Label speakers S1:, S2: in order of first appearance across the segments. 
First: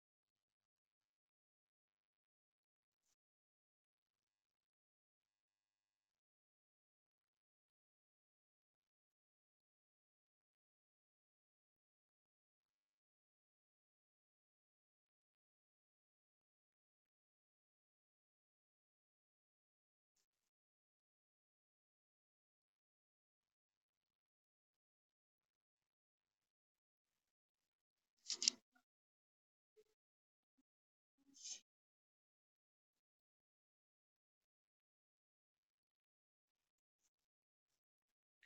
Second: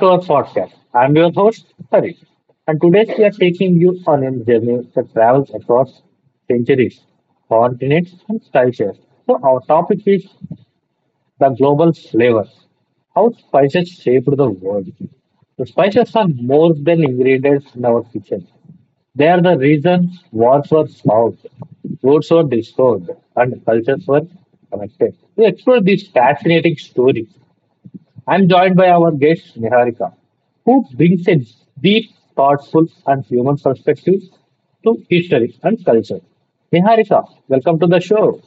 S1: to our podcast. I'm your host Hari, and today we are taking you on a journey that travels across centuries, continents and cultures. So our topic is the global flavors, how spices shaped the world. The spices are more than ingredients in our kitchen. They are the reason wars were fought, roads were destroyed, and cultures were connected. To explore this fascinating story, I'm joined by our guest, Niharika, who brings a deep, thoughtful, and human perspective to history and culture. Niharika, welcome to the show.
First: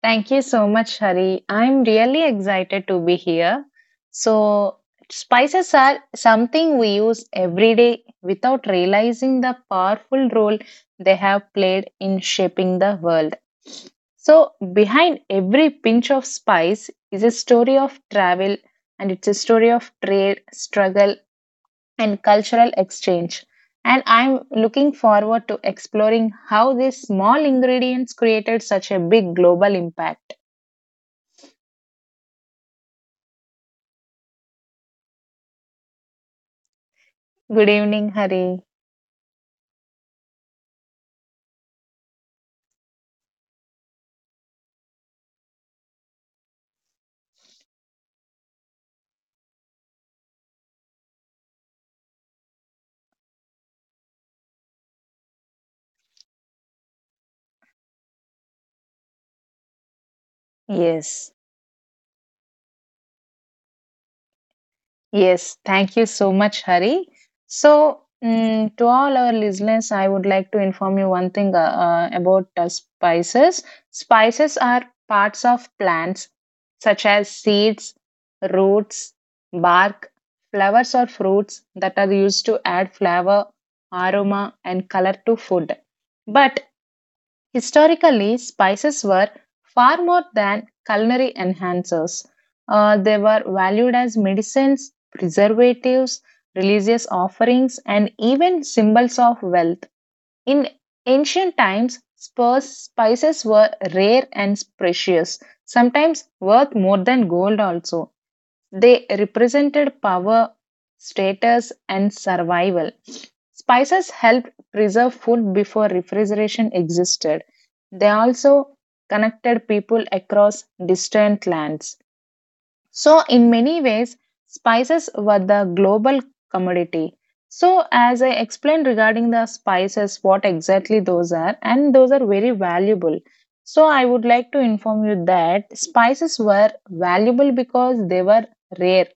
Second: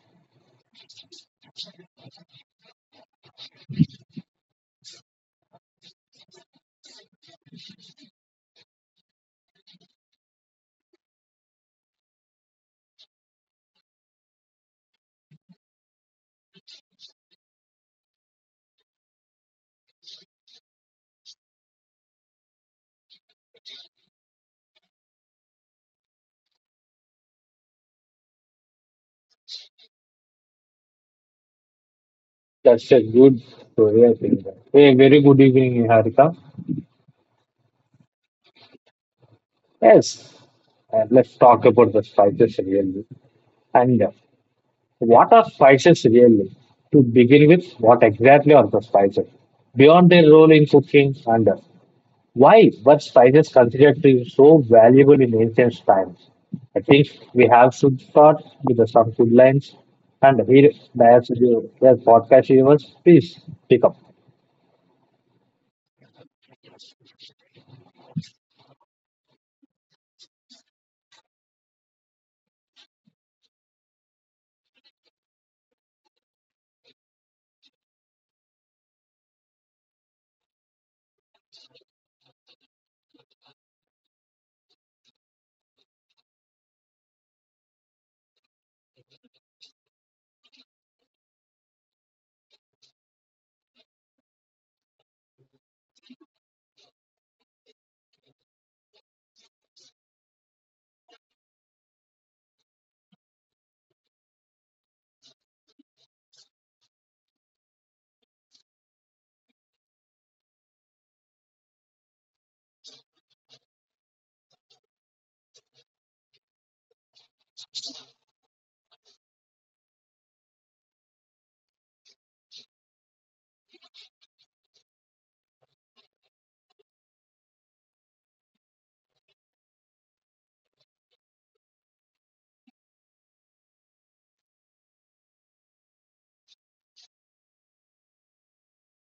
S2: Thank you so much, Hari. I'm really excited to be here. So, spices are something we use every day without realizing the powerful role they have played in shaping the world. So, behind every pinch of spice is a story of travel and it's a story of trade, struggle, and cultural exchange. And I'm looking forward to exploring how these small ingredients created such a big global impact.
S1: That's a good story, I think. Hey, very good evening, Niharika.
S2: Good evening, Hari.
S1: Yes, and let's talk about the spices really. And What are spices really? To begin with, what exactly are the spices? Beyond their role in cooking and why were spices considered to be so valuable in ancient times? I think we have to start with the some good lines. And here, that's
S2: Yes,
S1: your the podcast viewers, please pick up.
S2: yes. Thank you so much, Hari. So, to all our listeners, I would like to inform you one thing about spices. Spices are parts of plants, such as seeds, roots, bark, flowers, or fruits that are used to add flavor, aroma, and color to food. But historically, spices were far more than culinary enhancers. They were valued as medicines, preservatives, religious offerings, and even symbols of wealth. In ancient times, spices were rare and precious, sometimes worth more than gold also. They represented power, status, and survival. Spices helped preserve food before refrigeration existed. They also connected people across distant lands. So, in many ways, spices were the global commodity. So, as I explained regarding the spices, what exactly those are, and those are very valuable. So, I would like to inform you that spices were valuable because they were rare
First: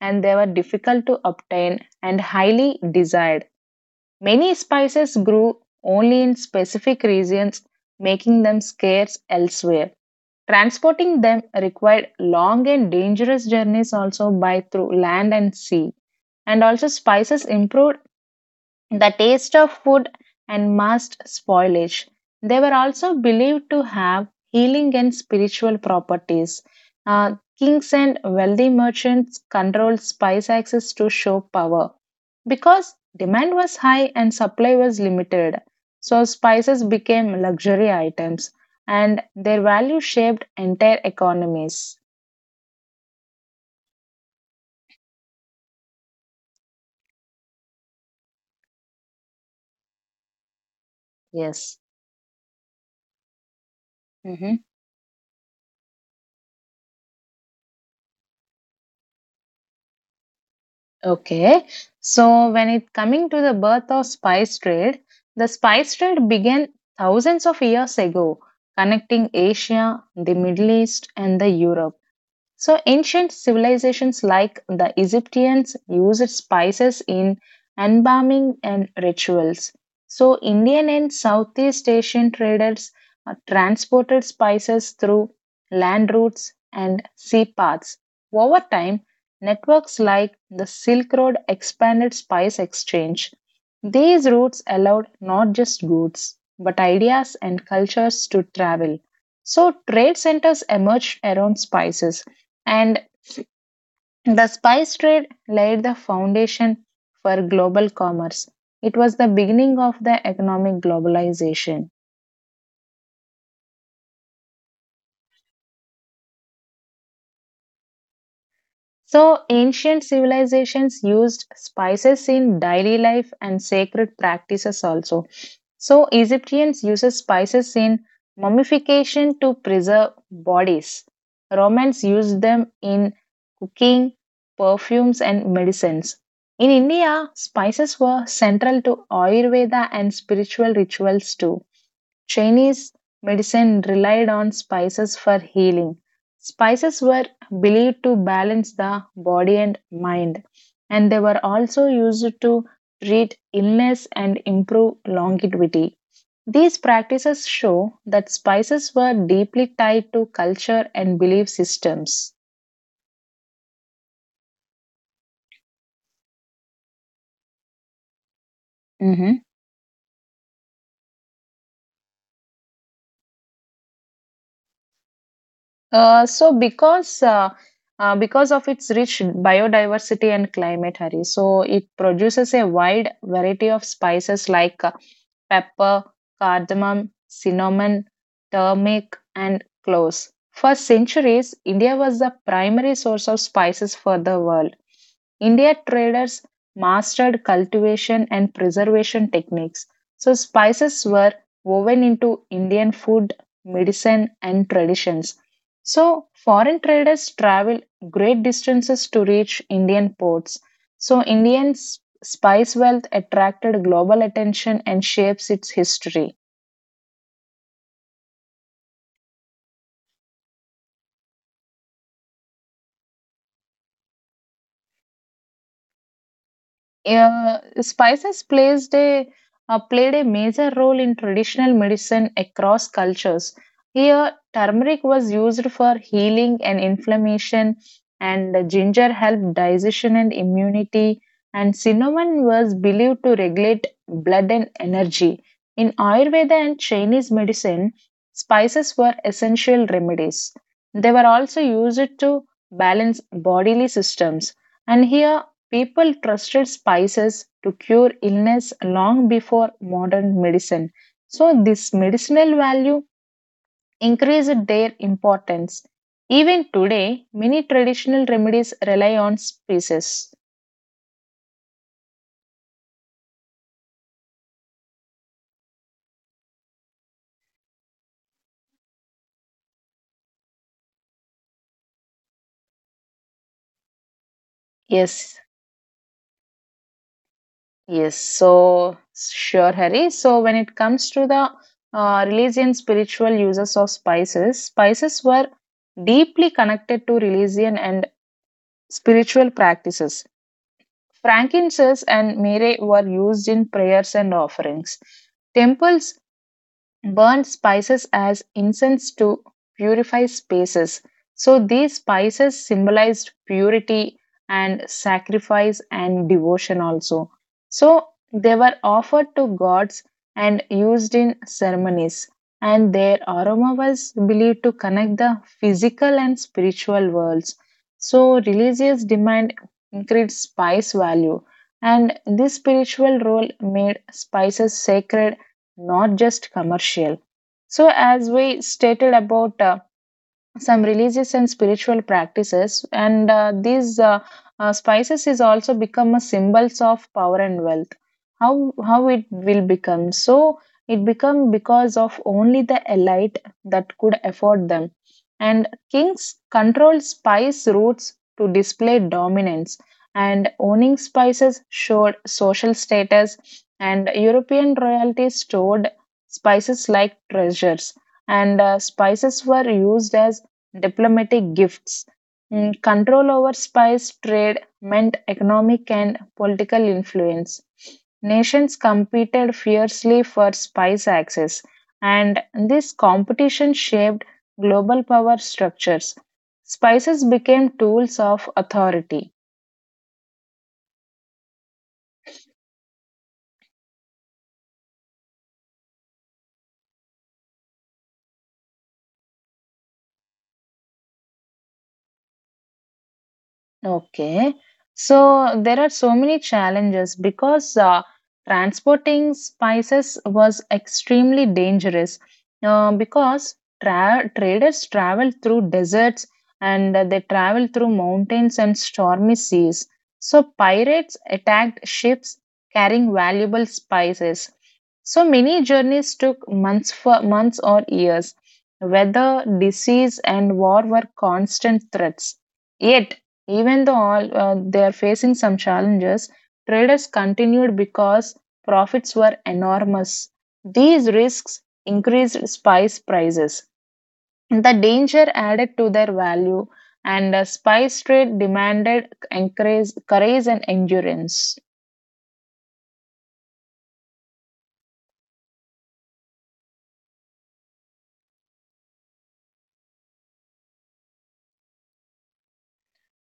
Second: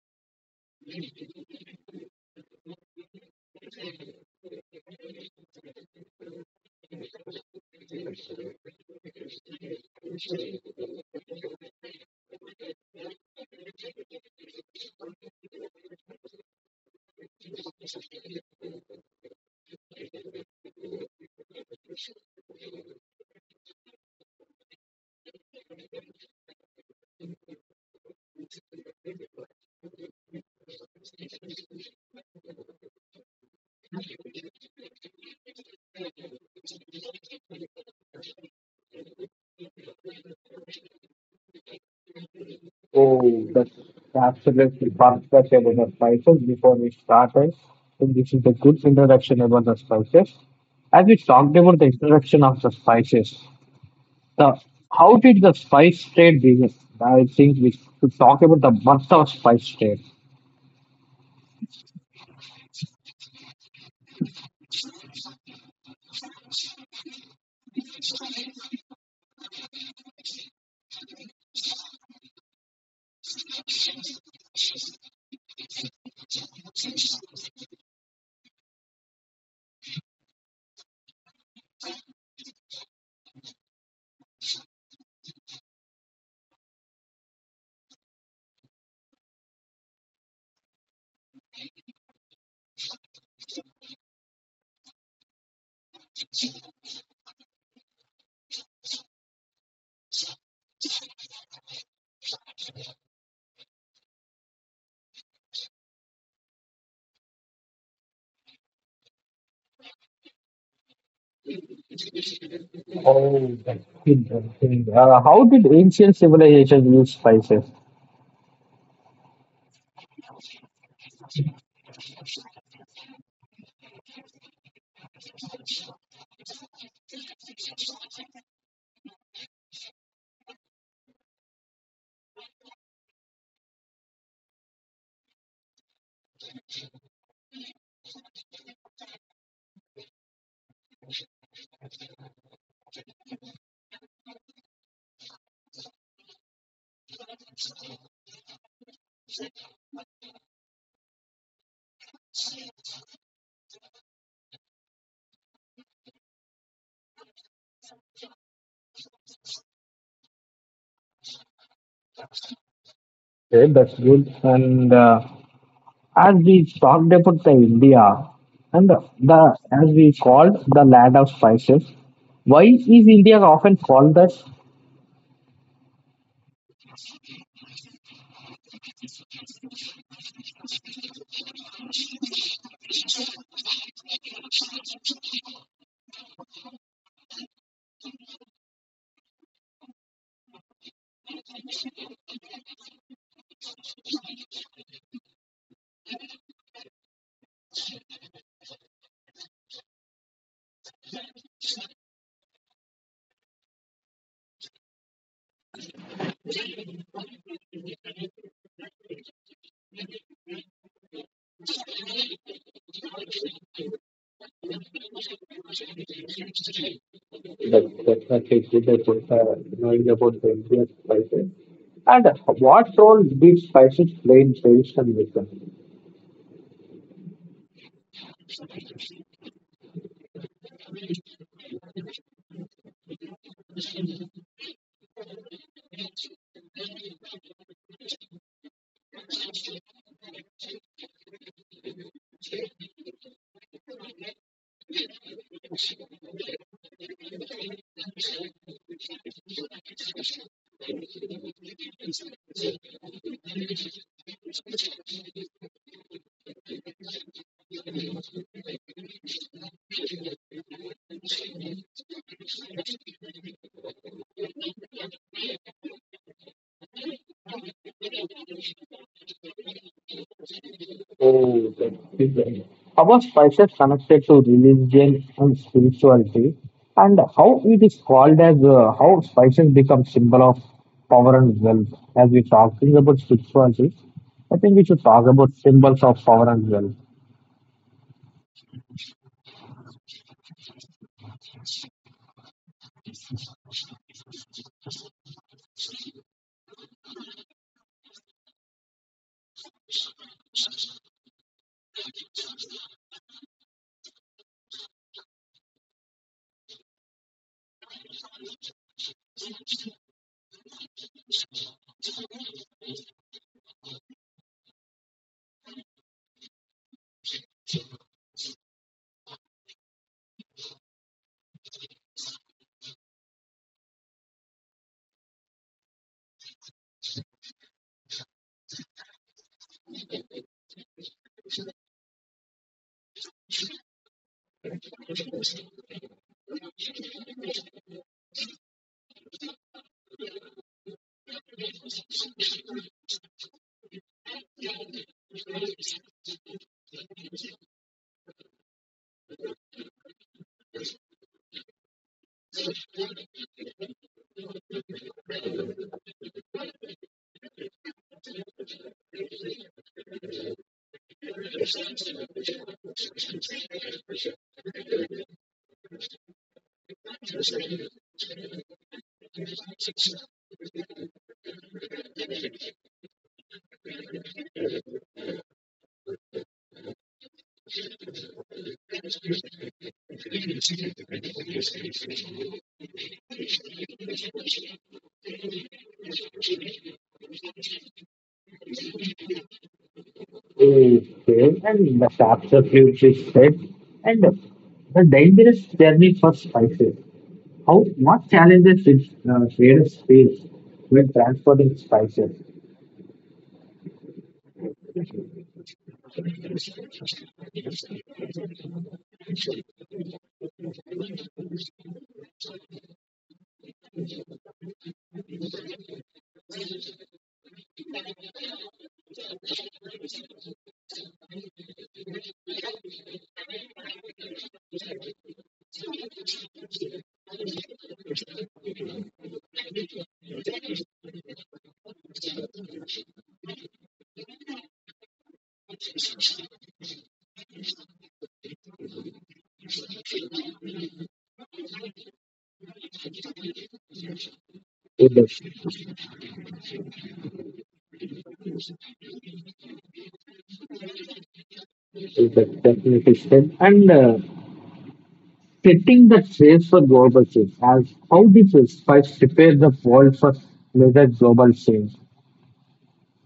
S2: and they were difficult to obtain and highly desired. Many spices grew only in specific regions, making them scarce elsewhere. Transporting them required long and dangerous journeys also by through land and sea. And also spices improved the taste of food and must spoilage. They were also believed to have healing and spiritual properties. Kings and wealthy merchants controlled spice access to show power because demand was high and supply was limited. So, spices became luxury items and their value shaped entire economies.
S1: Oh, that's absolutely perfect about the spices before we started. So this is a good introduction about the spices. As we talked
S2: Yes.
S1: about the introduction of the spices,
S2: Mm-hmm.
S1: the how did the spice trade begin? I think we should talk about the birth of spice trade.
S2: Okay, so when it coming to the birth of spice trade, the spice trade began thousands of years ago, connecting Asia, the Middle East, and the Europe. So, ancient civilizations like the Egyptians used spices in embalming and rituals. So, Indian and Southeast Asian traders transported spices through land routes and sea paths. Over time, networks like the Silk Road expanded spice exchange. These routes allowed not just goods, but ideas and cultures to travel. So, trade centers emerged around spices and the spice trade laid the foundation for global commerce. It was the beginning of the economic globalization.
S1: Oh, that's interesting. How did ancient civilizations use spices?
S2: So, ancient civilizations used spices in daily life and sacred practices also. So, Egyptians uses spices in mummification to preserve bodies. Romans used them in cooking, perfumes, and medicines. In India, spices were central to Ayurveda and spiritual rituals too. Chinese medicine relied on spices for healing. Spices were believed to balance the body and mind, and they were also used to treat illness and improve longevity. These practices show that spices were deeply tied to culture and belief systems.
S1: Okay, that's good. And As we talked about the India, and the
S2: Mhm.
S1: the as we called the land of spices, why is India often called that?
S2: Uh, so because uh, because of its rich biodiversity and climate, Hari, so it produces a wide variety of spices like pepper, cardamom, cinnamon, turmeric, and cloves. For centuries, India was the primary source of spices for the world. India traders mastered cultivation and preservation techniques. So, spices were woven into Indian food, medicine, and traditions. So, foreign traders travel great distances to reach Indian ports. So, Indian spice wealth attracted global attention and shapes its history.
S1: That's actually good. That's good, knowing about the Indian spices. And what role did spices play in traditional wisdom?
S2: Spices plays a played a major role in traditional medicine across cultures. Here, turmeric was used for healing and inflammation, and ginger helped digestion and immunity, and cinnamon was believed to regulate blood and energy. In Ayurveda and Chinese medicine, spices were essential remedies. They were also used to balance bodily systems. And here, people trusted spices to cure illness long before modern medicine. So, this medicinal value increased their importance. Even today, many traditional remedies rely on spices.
S1: Oh, that's different. How are spices connected to religion and spirituality, and how it is called as how spices become symbol of power and wealth. As we're talking about spirituality, I think we should talk
S2: Yes,
S1: about symbols of power and wealth.
S2: yes. So, sure, Harry. So, when it comes to the religion, spiritual uses of spices, spices were deeply connected to religion and spiritual practices. Frankincense and myrrh were used in prayers and offerings. Temples burned spices as incense to purify spaces. So these spices symbolized purity and sacrifice and devotion also. So they were offered to gods and used in ceremonies. And their aroma was believed to connect the physical and spiritual worlds. So religious demand increased spice value. And this spiritual role made spices sacred, not just commercial. So, as we stated about some religious and spiritual practices and these spices is also become a symbols of power and wealth. How it will become? So it become because of only the elite that could afford them, and kings control spice routes to display dominance, and owning spices showed social status, and European royalty stored spices like treasures, and spices were used as diplomatic gifts. Control over spice trade meant economic and political influence. Nations competed fiercely for spice access, and this competition shaped global power structures. Spices became tools of authority.
S1: Okay, and the chapter which is said, and the dangerous journey for spices. How what challenges did traders face when transporting spices?
S2: Okay. So there are so many challenges because transporting spices was extremely dangerous because traders travel through deserts and they travel through mountains and stormy seas. So pirates attacked ships carrying valuable spices. So many journeys took months for months or years. Weather, disease, and war were constant threats. Yet even though all, they are facing some challenges, traders continued because profits were enormous. These risks increased spice prices. The danger added to their value, and the spice trade demanded courage and endurance.
S1: That definitely said. And Setting the stage for global change, as how did the spice prepare the world for major global change?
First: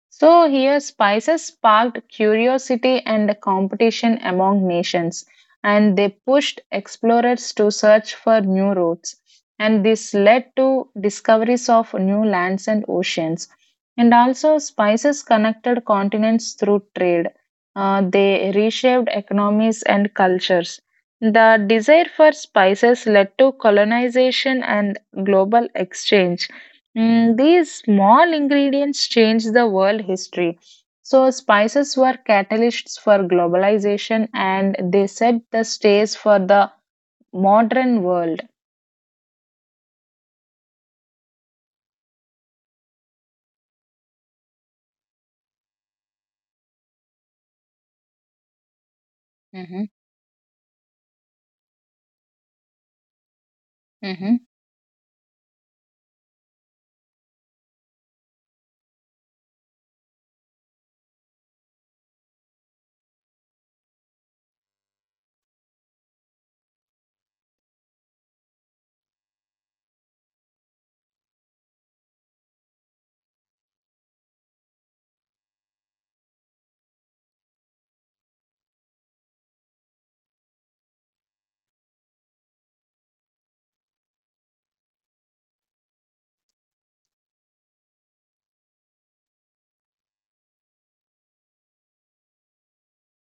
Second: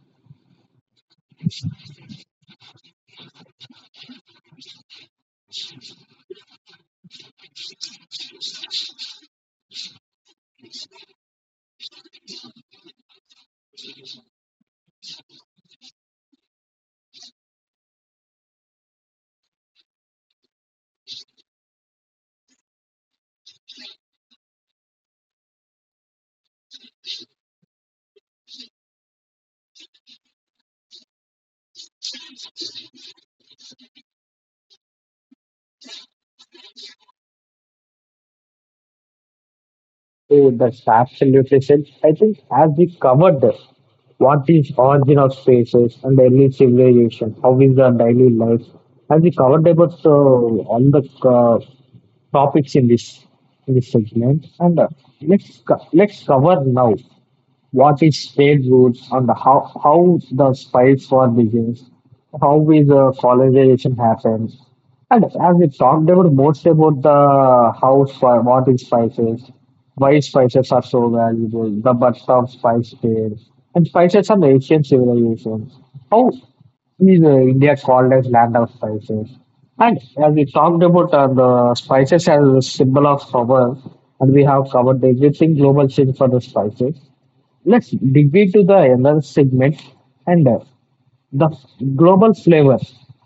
S2: So here, spices sparked curiosity and competition among nations, and they pushed explorers to search for new routes. And this led to discoveries of new lands and oceans. And also, spices connected continents through trade. They reshaped economies and cultures. The desire for spices led to colonization and global exchange. These small ingredients changed the world history. So, spices were catalysts for globalization and they set the stage for the modern world.
S1: So that's absolutely said. I think as we covered this, what is origin of spaces and early civilization, how is our daily life, as we covered
S2: Mm-hmm.
S1: about all the topics in this
S2: Mm-hmm.
S1: segment, and let's cover now. What is state roots and how the spice war begins, how is the colonization happens. And as we talked about most about the how what is spices, why spices are so valuable, the birth of spice trade, and spices are ancient civilizations. How is India called as land of spices? And as we talked about the spices as a symbol of power, and we have covered the existing global scene for the spices. Let's dig into the another segment and the global flavor,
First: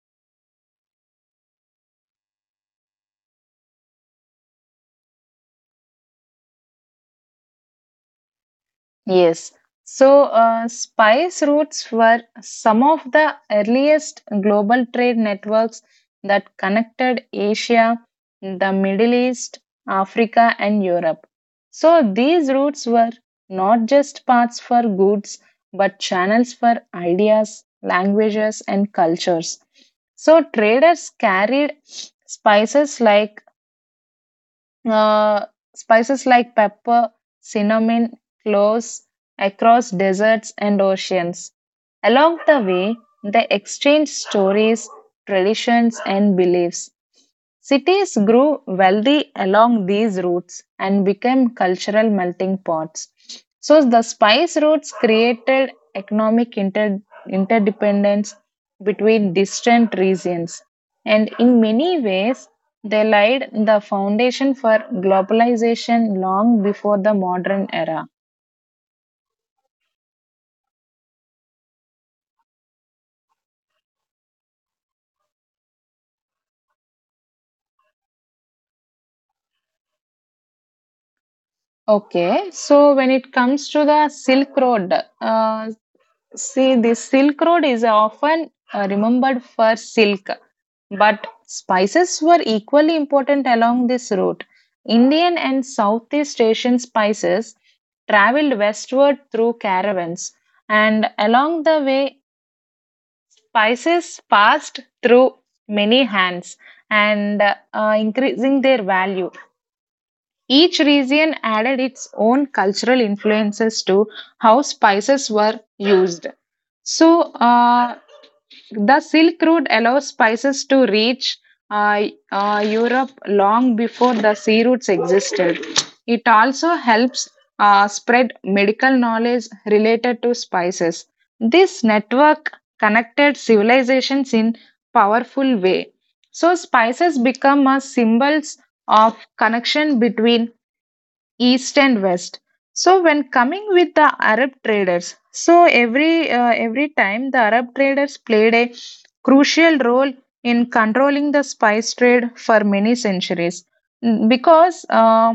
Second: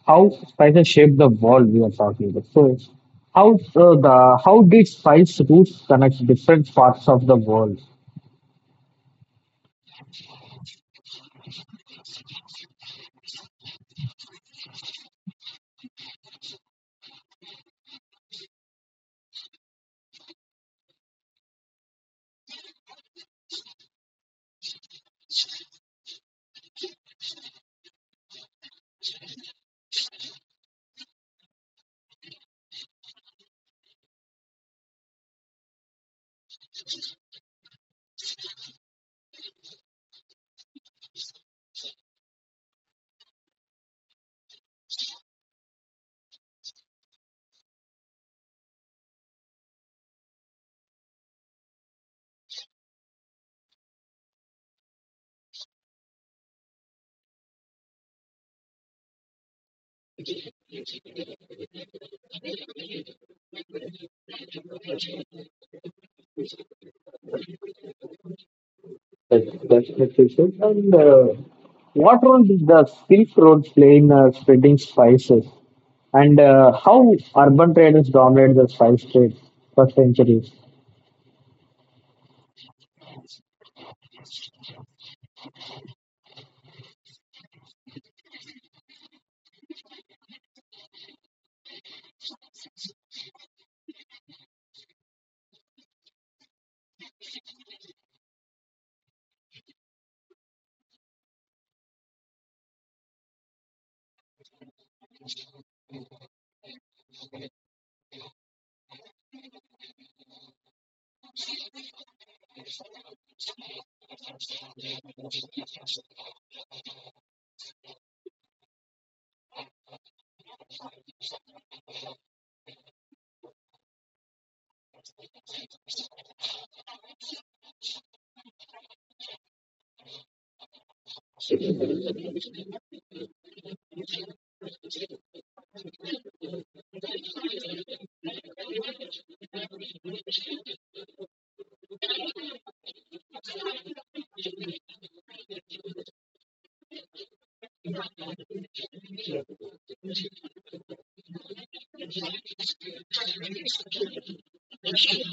S1: how spices shape the world we are talking about. So, how the how did spice roots connect different parts of the world?
S2: Yes. So, spice routes were some of the earliest global trade networks that connected Asia, the Middle East, Africa, and Europe. So, these routes were not just paths for goods, but channels for ideas, languages, and cultures. So, traders carried uh, spices like pepper, cinnamon, cloves across deserts and oceans. Along the way, they exchange stories, traditions, and beliefs. Cities grew wealthy along these routes and became cultural melting pots. So the spice routes created economic interdependence between distant regions. And in many ways, they laid the foundation for globalization long before the modern era.
S1: That's the question. And What role did the Silk Road play in spreading spices? And How urban traders dominated the spice trade for centuries?
S2: Okay, so when it comes to the Silk Road, uh, see, the Silk Road is often remembered for silk, but spices were equally important along this route. Indian and Southeast Asian spices traveled westward through caravans, and along the way, spices passed through many hands and increasing their value. Each region added its own cultural influences to how spices were used. So, the Silk Route allows spices to reach uh, Europe long before the sea routes existed. It also helps spread medical knowledge related to spices. This network connected civilizations in powerful way. So spices become as symbols of connection between east and west. So when coming with the Arab traders, every time the Arab traders played a crucial role in controlling the spice trade for many centuries. Because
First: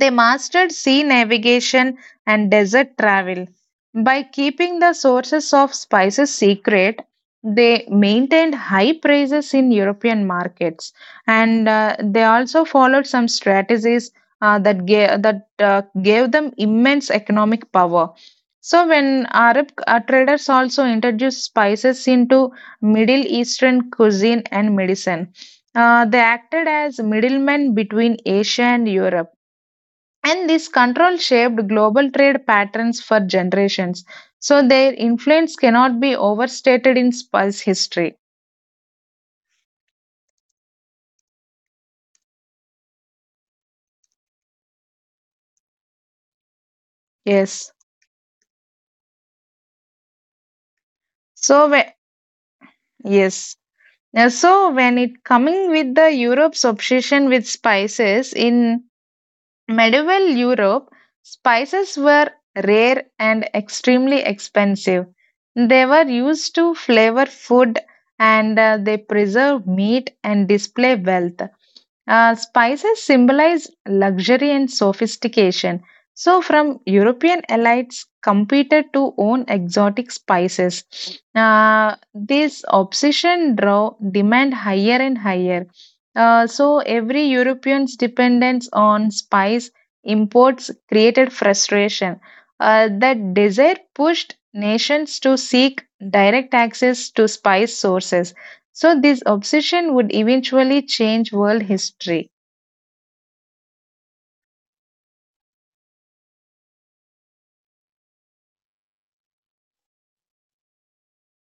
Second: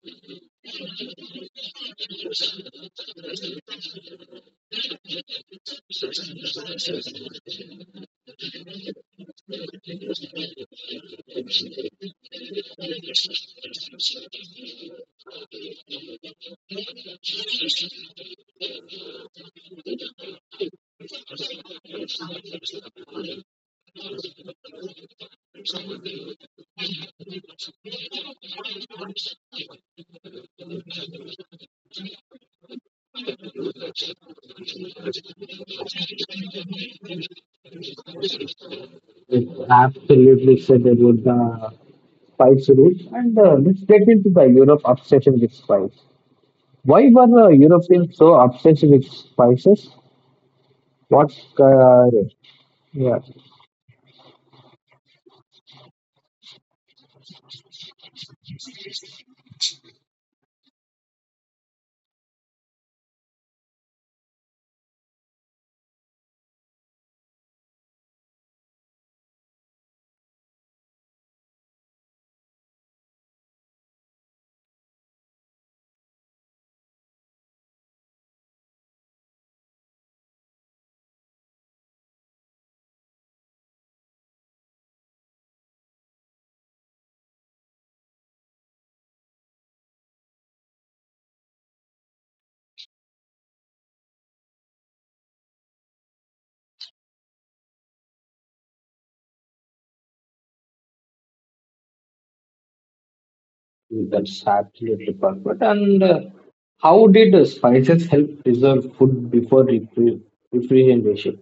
S2: they mastered sea navigation and desert travel. By keeping the sources of spices secret, they maintained high prices in European markets. And they also followed some strategies that gave them immense economic power. So, when Arab traders also introduced spices into Middle Eastern cuisine and medicine, they acted as middlemen between Asia and Europe, and this control shaped global trade patterns for generations, so their influence cannot be overstated in spice history.
S1: It's absolutely said about the spice route, and let's get into the Europe obsession with spice. Why were
S2: Yes.
S1: Europeans so obsessed with spices? What?
S2: So when,
S1: Uh, yeah,
S2: yes. So when it coming with the Europe's obsession with spices in medieval Europe, spices were rare and extremely expensive. They were used to flavor food and they preserve meat and display wealth. Spices symbolize luxury and sophistication. So, from European elites competed to own exotic spices. This obsession drove demand higher and higher. So every European's dependence on spice imports created frustration. That desire pushed nations to seek direct access to spice sources. So this obsession would eventually change world history.
S1: that's absolutely perfect. And How did spices help preserve food before refrigeration?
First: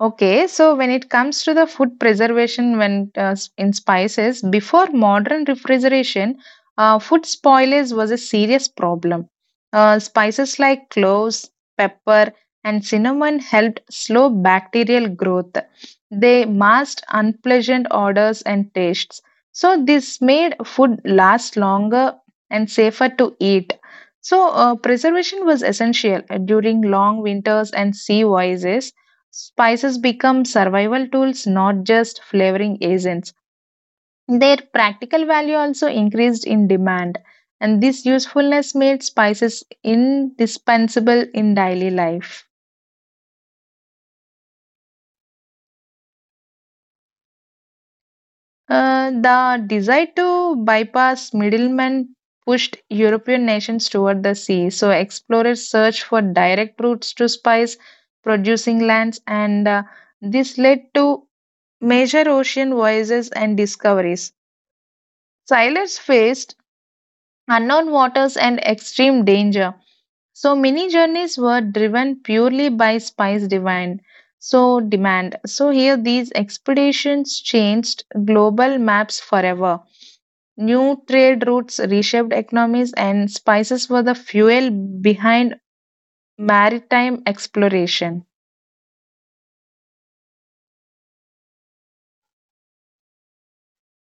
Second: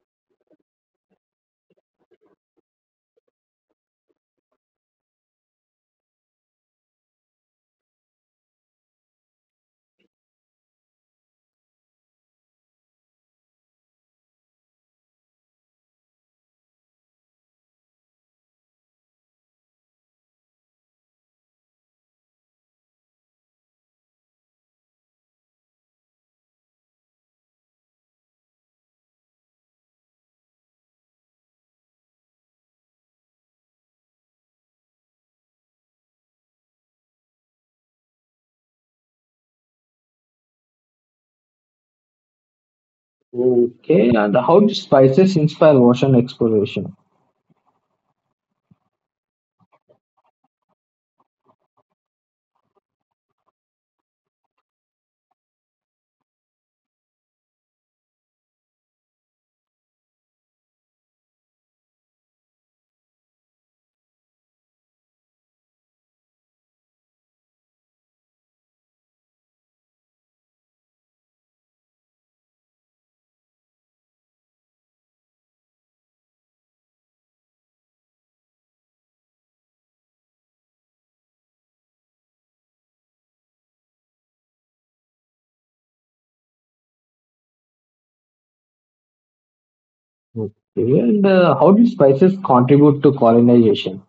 S2: Okay, so when it comes to the food preservation when in spices, before modern refrigeration, food spoilage was a serious problem. Spices like cloves, pepper, and cinnamon helped slow bacterial growth. They masked unpleasant odors and tastes. So this made food last longer and safer to eat. So preservation was essential during long winters and sea voyages. Spices become survival tools, not just flavoring agents. Their practical value also increased in demand, and this usefulness made spices indispensable in daily life.
S1: Okay, and how did spices inspire ocean exploration?
S2: The desire to bypass middlemen pushed European nations toward the sea, so explorers searched for direct routes to spice producing lands, and this led to major ocean voyages and discoveries. Sailors faced unknown waters and extreme danger. So many journeys were driven purely by spice demand. So here these expeditions changed global maps forever. New trade routes reshaped economies and spices were the fuel behind maritime exploration.
S1: Okay, and how did spices contribute to colonization?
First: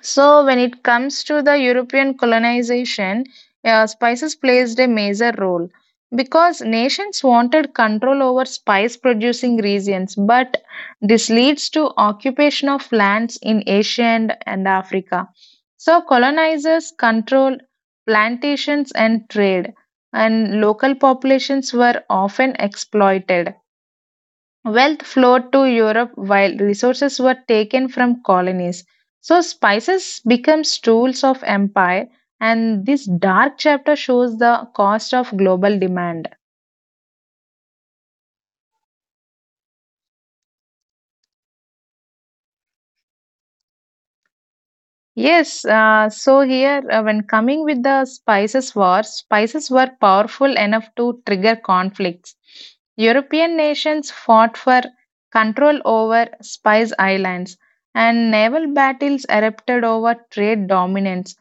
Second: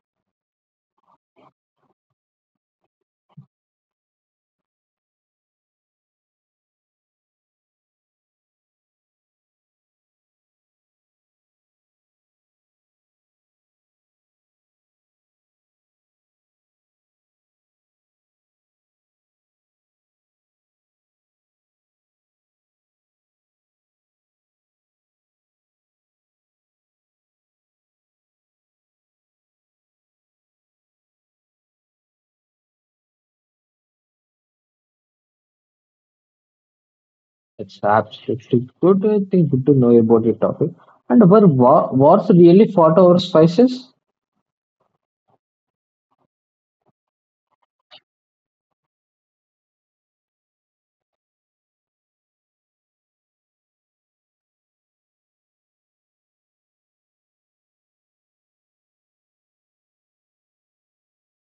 S2: So when it comes to the European colonization, spices played a major role because nations wanted control over spice producing regions, but this leads to occupation of lands in Asia and Africa. So colonizers controlled plantations and trade, and local populations were often exploited. Wealth flowed to Europe while resources were taken from colonies. So spices become tools of empire and this dark chapter shows the cost of global demand.
S1: It's absolutely good. I think good to know about your topic. And were wars really fought over spices?
S2: Yes, so here when coming with the spices war, spices were powerful enough to trigger conflicts. European nations fought for control over spice islands and naval battles erupted over trade dominance.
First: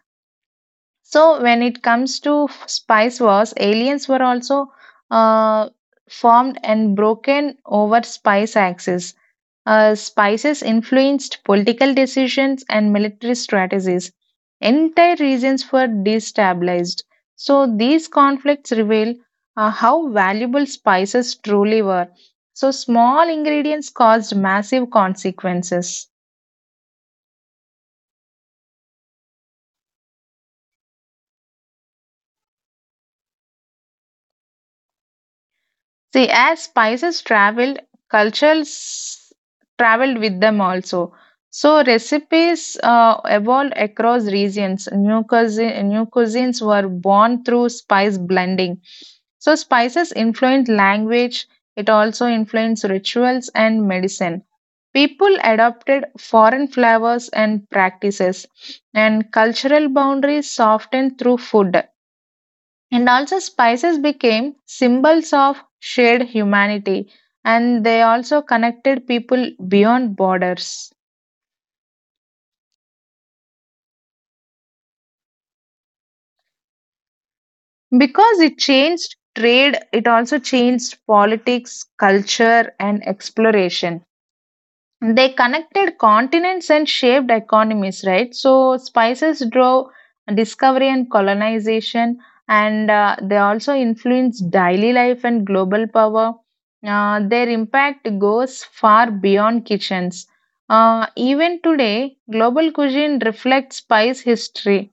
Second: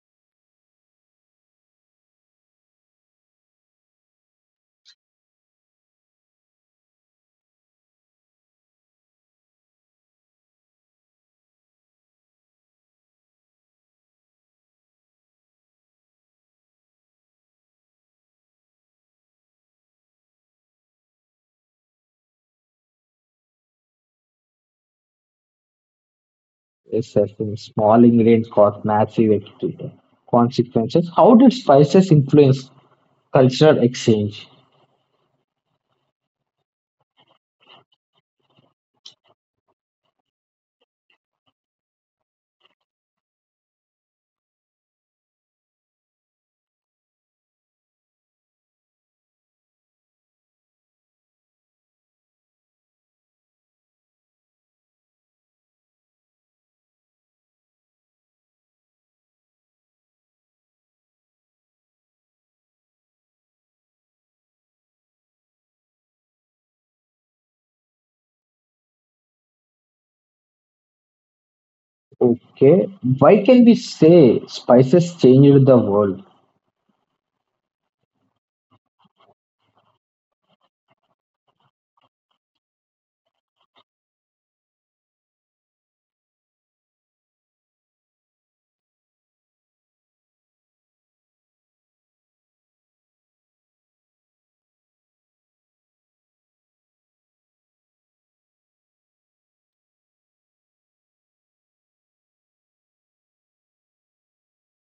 S2: So when it comes to spice wars, aliens were also uh, formed and broken over spice axis. Spices influenced political decisions and military strategies. Entire regions were destabilized. So these conflicts reveal how valuable spices truly were. So small ingredients caused massive consequences.
S1: Yes, I think small ingredients caused massive consequences. How did spices influence cultural exchange?
S2: See, as spices traveled, cultures traveled with them also. So recipes evolved across regions. New cuisines were born through spice blending. So spices influenced language. It also influenced rituals and medicine. People adopted foreign flavors and practices, and cultural boundaries softened through food. And also, spices became symbols of shared humanity, and they also connected people beyond borders.
S1: Okay, why can we say spices changed the world?
S2: Because it changed trade, it also changed politics, culture, and exploration. They connected continents and shaped economies, right? So spices drove discovery and colonization, and they also influenced daily life and global power. Their impact goes far beyond kitchens. Even today, global cuisine reflects spice history.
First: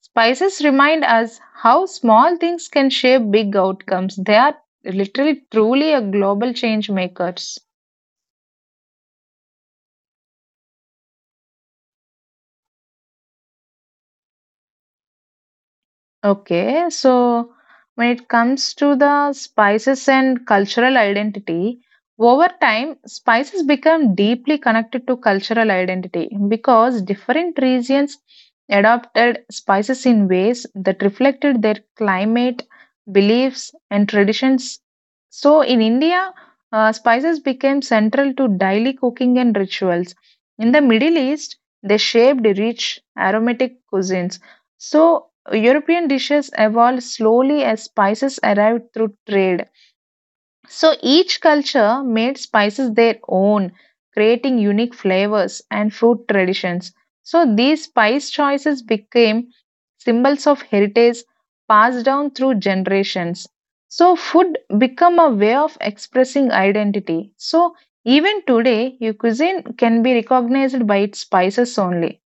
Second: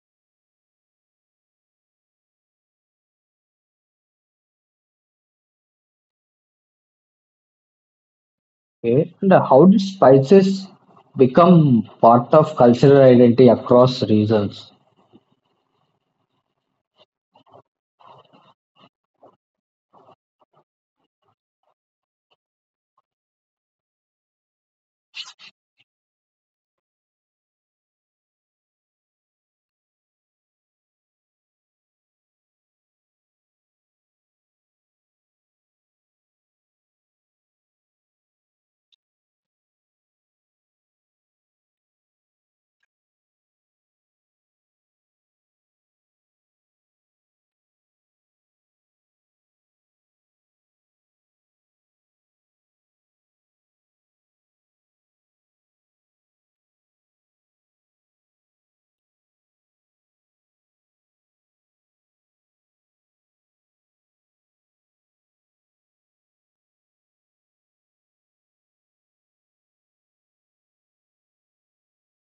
S2: Spices remind us how small things can shape big outcomes. They are literally truly a global change makers.
S1: Okay, and how did spices become part of cultural identity across regions?
S2: Okay, so when it comes to the spices and cultural identity, over time, spices become deeply connected to cultural identity because different regions adopted spices in ways that reflected their climate, beliefs, and traditions. So in India, spices became central to daily cooking and rituals. In the Middle East, they shaped rich aromatic cuisines. So European dishes evolved slowly as spices arrived through trade. So each culture made spices their own, creating unique flavors and food traditions. So these spice choices became symbols of heritage passed down through generations. So food become a way of expressing identity. So even today, your cuisine can be recognized by its spices only.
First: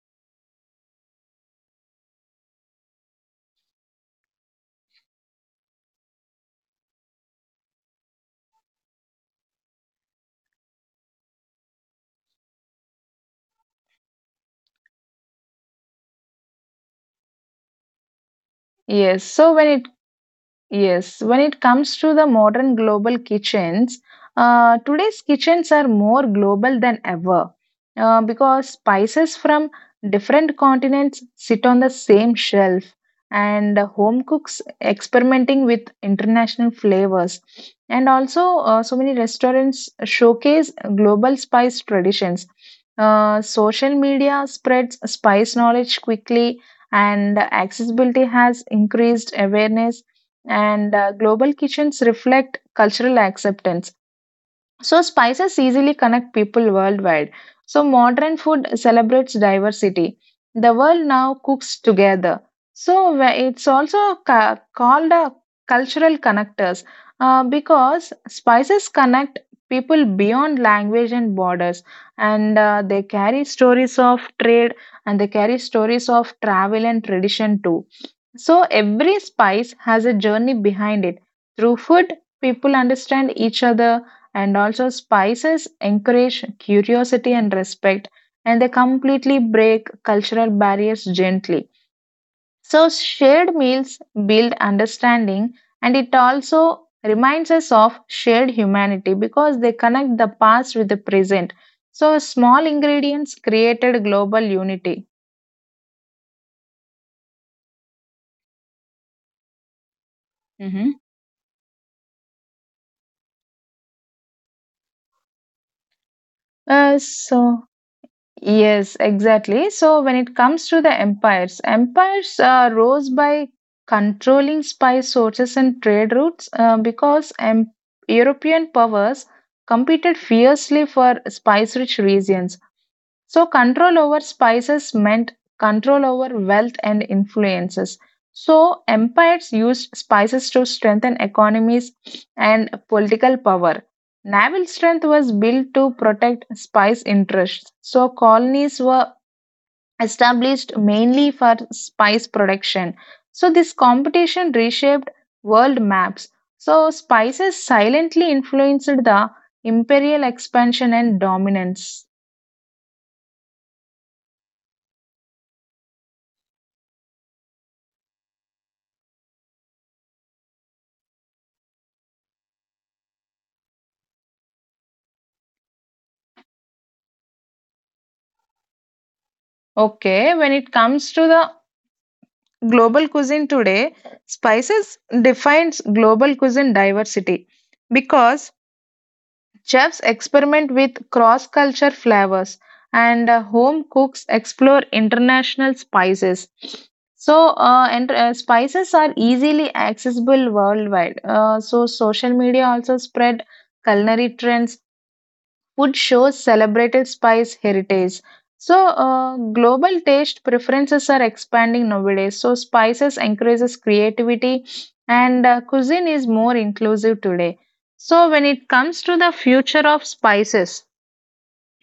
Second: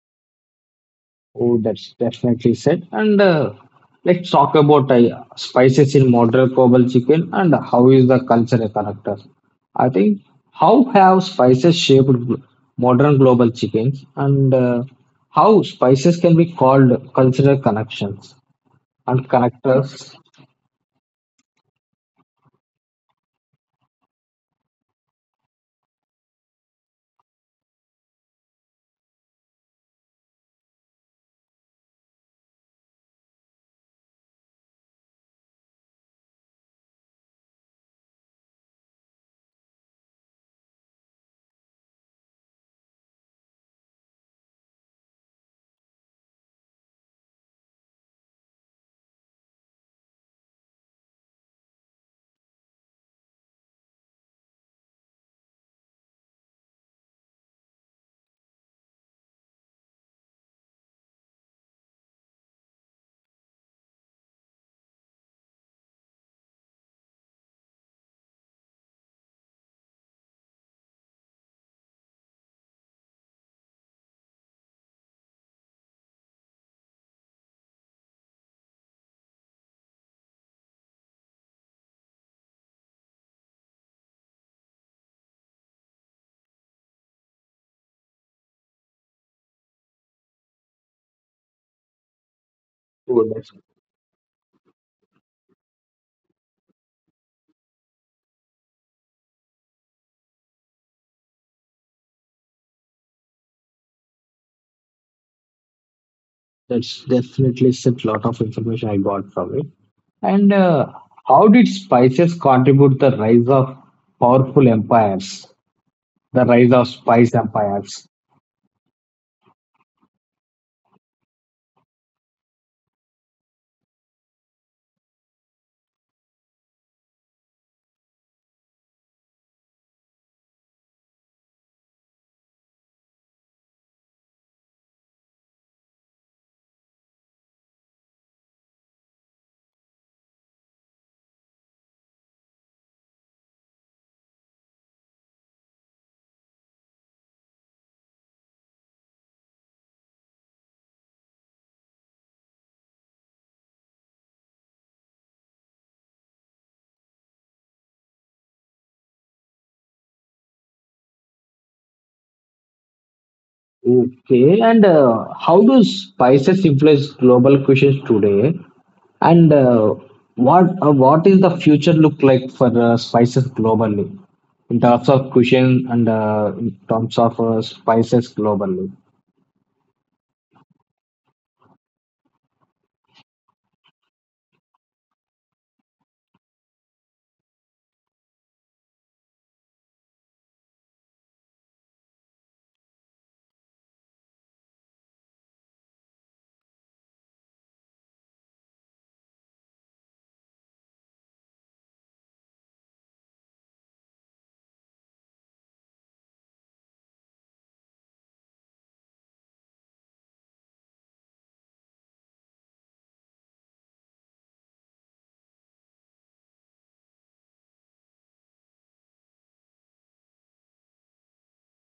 S1: Oh, that's definitely said. And Let's talk about spices in modern global chicken and how is the cultural character. I think how have spices shaped modern global chickens and how spices can be called cultural connections
S2: Yes,
S1: and
S2: so when it
S1: connectors.
S2: Yes, when it comes to the modern global kitchens, today's kitchens are more global than ever because spices from different continents sit on the same shelf, and home cooks experimenting with international flavors. And also, so many restaurants showcase global spice traditions. Social media spreads spice knowledge quickly, and accessibility has increased awareness and global kitchens reflect cultural acceptance so, spices easily connect people worldwide. So, modern food celebrates diversity. The world now cooks together. So, it's also called a cultural connectors because spices connect people beyond language and borders and they carry stories of trade and they carry stories of travel and tradition too. So every spice has a journey behind it. Through food, people understand each other and also, spices encourage curiosity and respect, and they completely break cultural barriers gently. So,
S1: Oh, that's,
S2: shared meals build understanding, and it also reminds us of shared humanity because they connect the past with the present. So, small ingredients created global unity.
S1: that's definitely said. Lot of information I got from it. And
S2: hmm
S1: How did spices contribute the rise of powerful empires? The rise of
S2: Uh,
S1: spice
S2: so,
S1: empires.
S2: Yes, exactly. So when it comes to the empires rose by controlling spy sources and trade routes because European powers competed fiercely for spice-rich regions. So, control over spices meant control over wealth and influences. So, empires used spices to strengthen economies and political power. Naval strength was built to protect spice interests. So, colonies were established mainly for spice production. So, this competition reshaped world maps. So, spices silently influenced the imperial expansion and dominance.
S1: Okay, and how do spices influence global cuisines today? And what is the future look like for spices globally in terms of cuisine and in terms of spices globally?
S2: Okay, when it comes to the global cuisine today, spices defines global cuisine diversity because chefs experiment with cross-culture flavors and home cooks explore international spices. So, and spices are easily accessible worldwide. Social media also spread culinary trends food shows celebrated spice heritage. So, global taste preferences are expanding nowadays. So, spices encourages creativity, and cuisine is more inclusive today. So, when it comes to the future of spices,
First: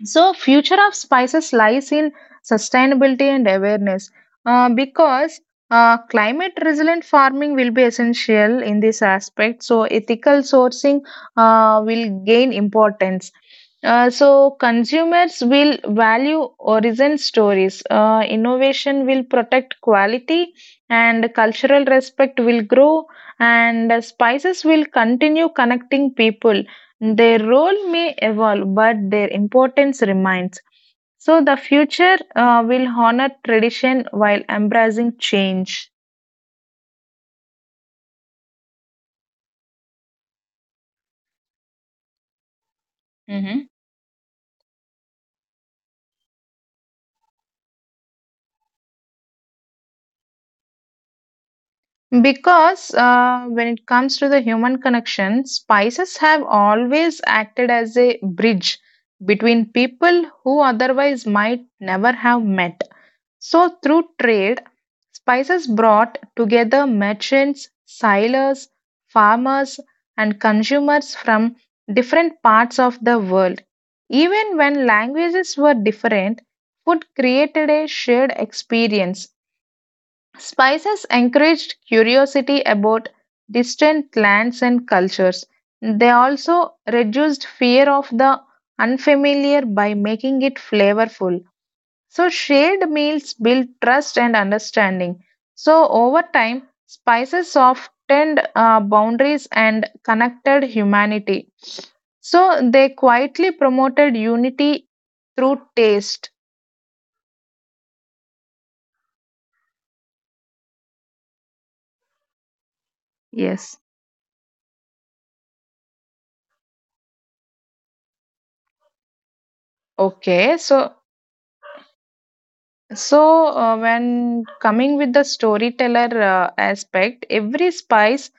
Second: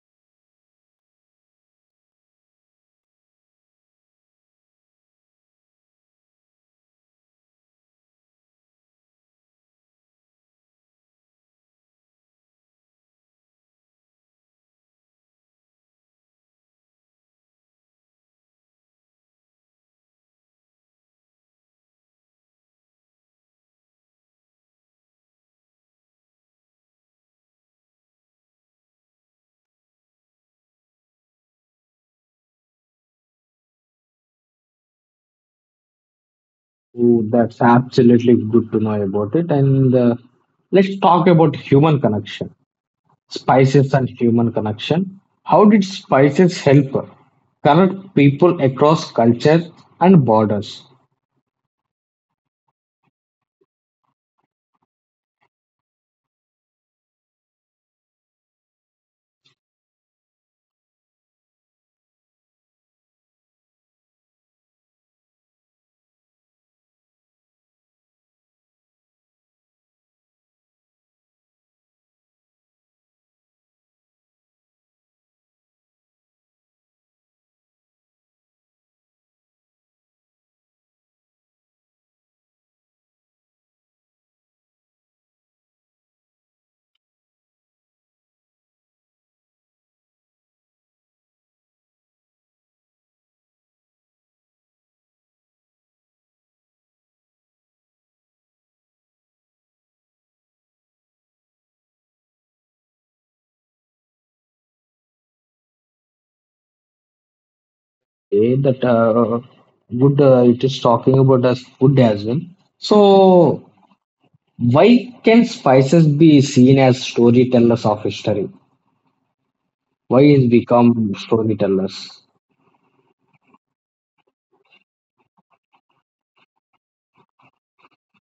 S2: so, future of spices lies in sustainability and awareness because climate resilient farming will be essential in this aspect. So, ethical sourcing will gain importance. Consumers will value origin stories. Innovation will protect quality, and cultural respect will grow. And spices will continue connecting people. Their role may evolve, but their importance remains. So the future will honor tradition while embracing change.
S1: Ooh, that's absolutely good to know about it. And Let's talk about human connection.
S2: hmm
S1: Spices and human connection. How did spices help connect people across culture and borders?
S2: Because when it comes to the human connection, spices have always acted as a bridge between people who otherwise might never have met. So, through trade, spices brought together merchants, sailors, farmers, and consumers from different parts of the world. Even when languages were different, food created a shared experience. Spices encouraged curiosity about distant lands and cultures. They also reduced fear of the unfamiliar by making it flavorful. So, shared meals build trust and understanding. So, over time, spices softened boundaries and connected humanity. So, they quietly promoted unity through taste.
S1: Okay, that good. It is talking about as food as well. So,
S2: Yes.
S1: why can spices be seen as storytellers of history? Why is
S2: Okay, so
S1: become storytellers?
S2: so uh, when coming with the storyteller aspect, every spice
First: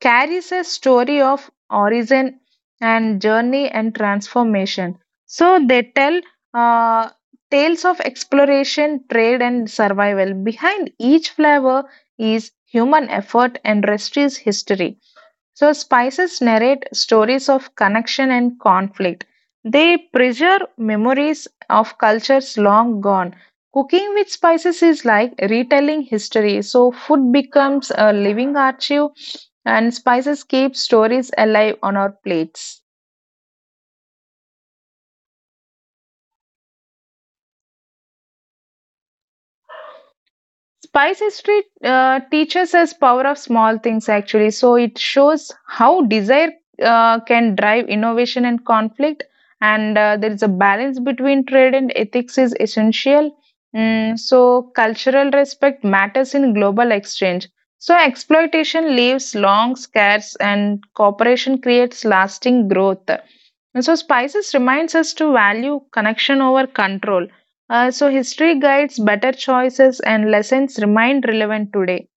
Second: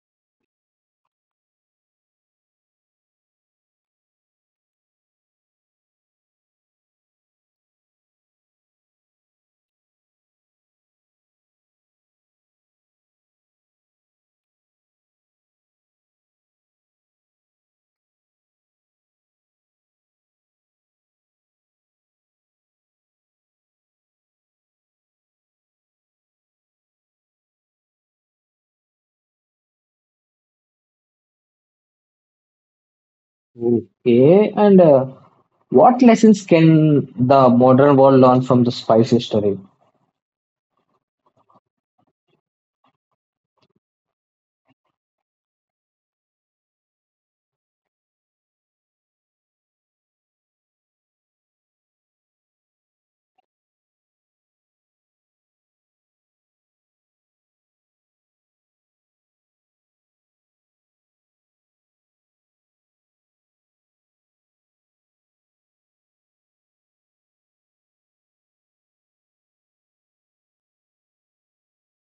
S2: carries a story of origin and journey and transformation. So they tell uh, tales of exploration, trade, and survival. Behind each flavor is human effort and restless history. So, spices narrate stories of connection and conflict. They preserve memories of cultures long gone. Cooking with spices is like retelling history. So, food becomes a living archive, and spices keep stories alive on our plates.
S1: Okay, and what lessons can the modern world learn from the spice history?
S2: Spice history teaches us power of small things actually. So it shows how desire can drive innovation and conflict, and there is a balance between trade and ethics is essential. So cultural respect matters in global exchange. So exploitation leaves long scars, and cooperation creates lasting growth. And so spices reminds us to value connection over control so, history guides better choices and lessons remain relevant today.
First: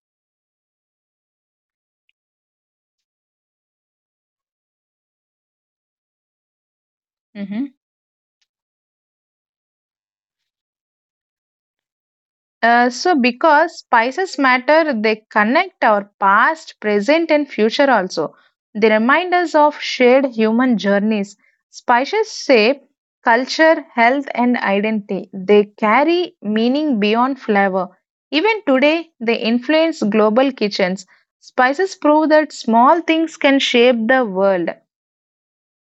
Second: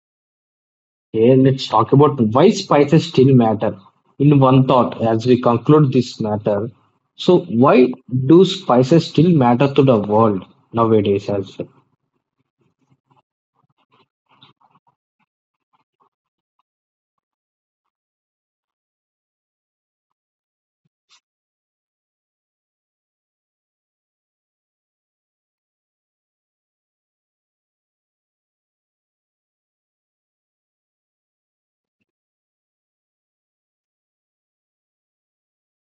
S1: Okay, let's talk about why spices still matter in one thought as we conclude this matter. So,
S2: hmm
S1: why do spices still matter to the world nowadays? As well?
S2: Because spices matter, they connect our past, present, and future also. They remind us of shared human journeys. Spices shape culture, health, and identity. They carry meaning beyond flavor. Even today, they influence global kitchens. Spices prove that small things can shape the world.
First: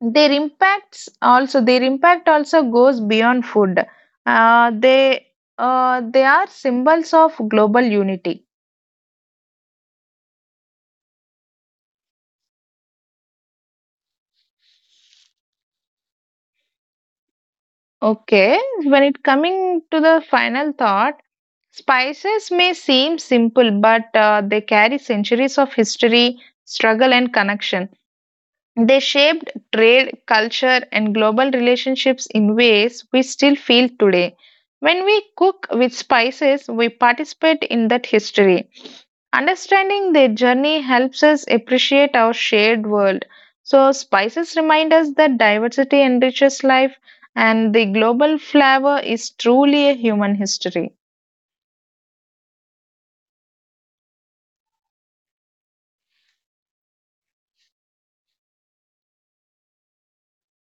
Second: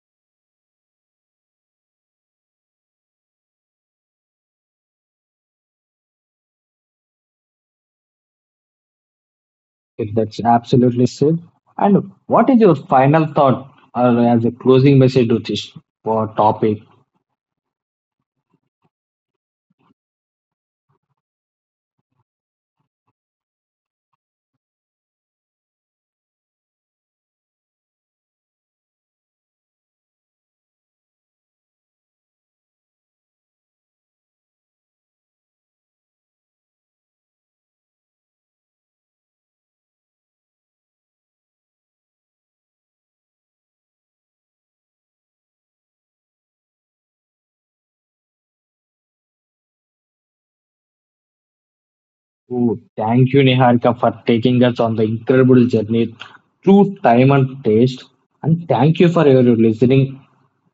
S2: Their impact also goes beyond food. Uh, they they are symbols of global unity.
S1: If that's absolutely said. And what is your final thought or as a closing message to this topic?
S2: Okay, when it coming to the final thought, spices may seem simple, but they carry centuries of history, struggle, and connection. They shaped trade, culture, and global relationships in ways we still feel today. When we cook with spices, we participate in that history. Understanding their journey helps us appreciate our shared world. So, spices remind us that diversity enriches life, and the global flavor is truly a human history.
S1: Ooh, thank you, Niharika, for taking us on the incredible journey through time and taste. And thank you for your listening,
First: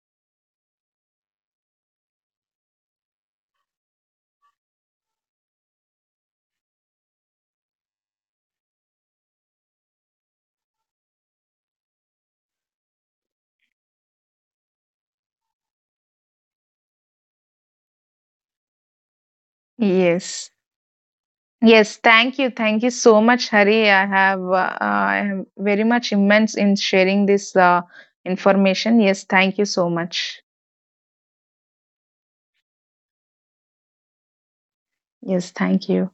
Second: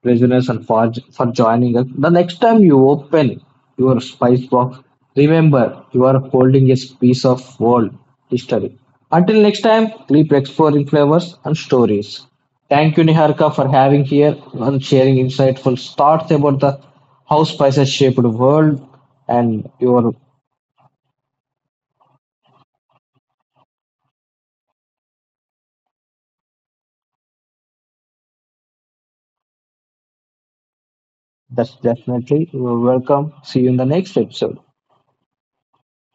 S1: listeners, and for joining us. The next time you open your spice box, remember you are holding a piece of world history. Until next time, keep exploring flavors and stories. Thank you, Niharika, for having here and sharing insightful thoughts about the how spices shaped the world and your...
S2: Yes. Yes, thank you. Thank you so much, Hari. I am very much immense in sharing this information. Yes, thank you so much.
S1: That's definitely welcome. See you in the next episode.
S2: Yes, thank you.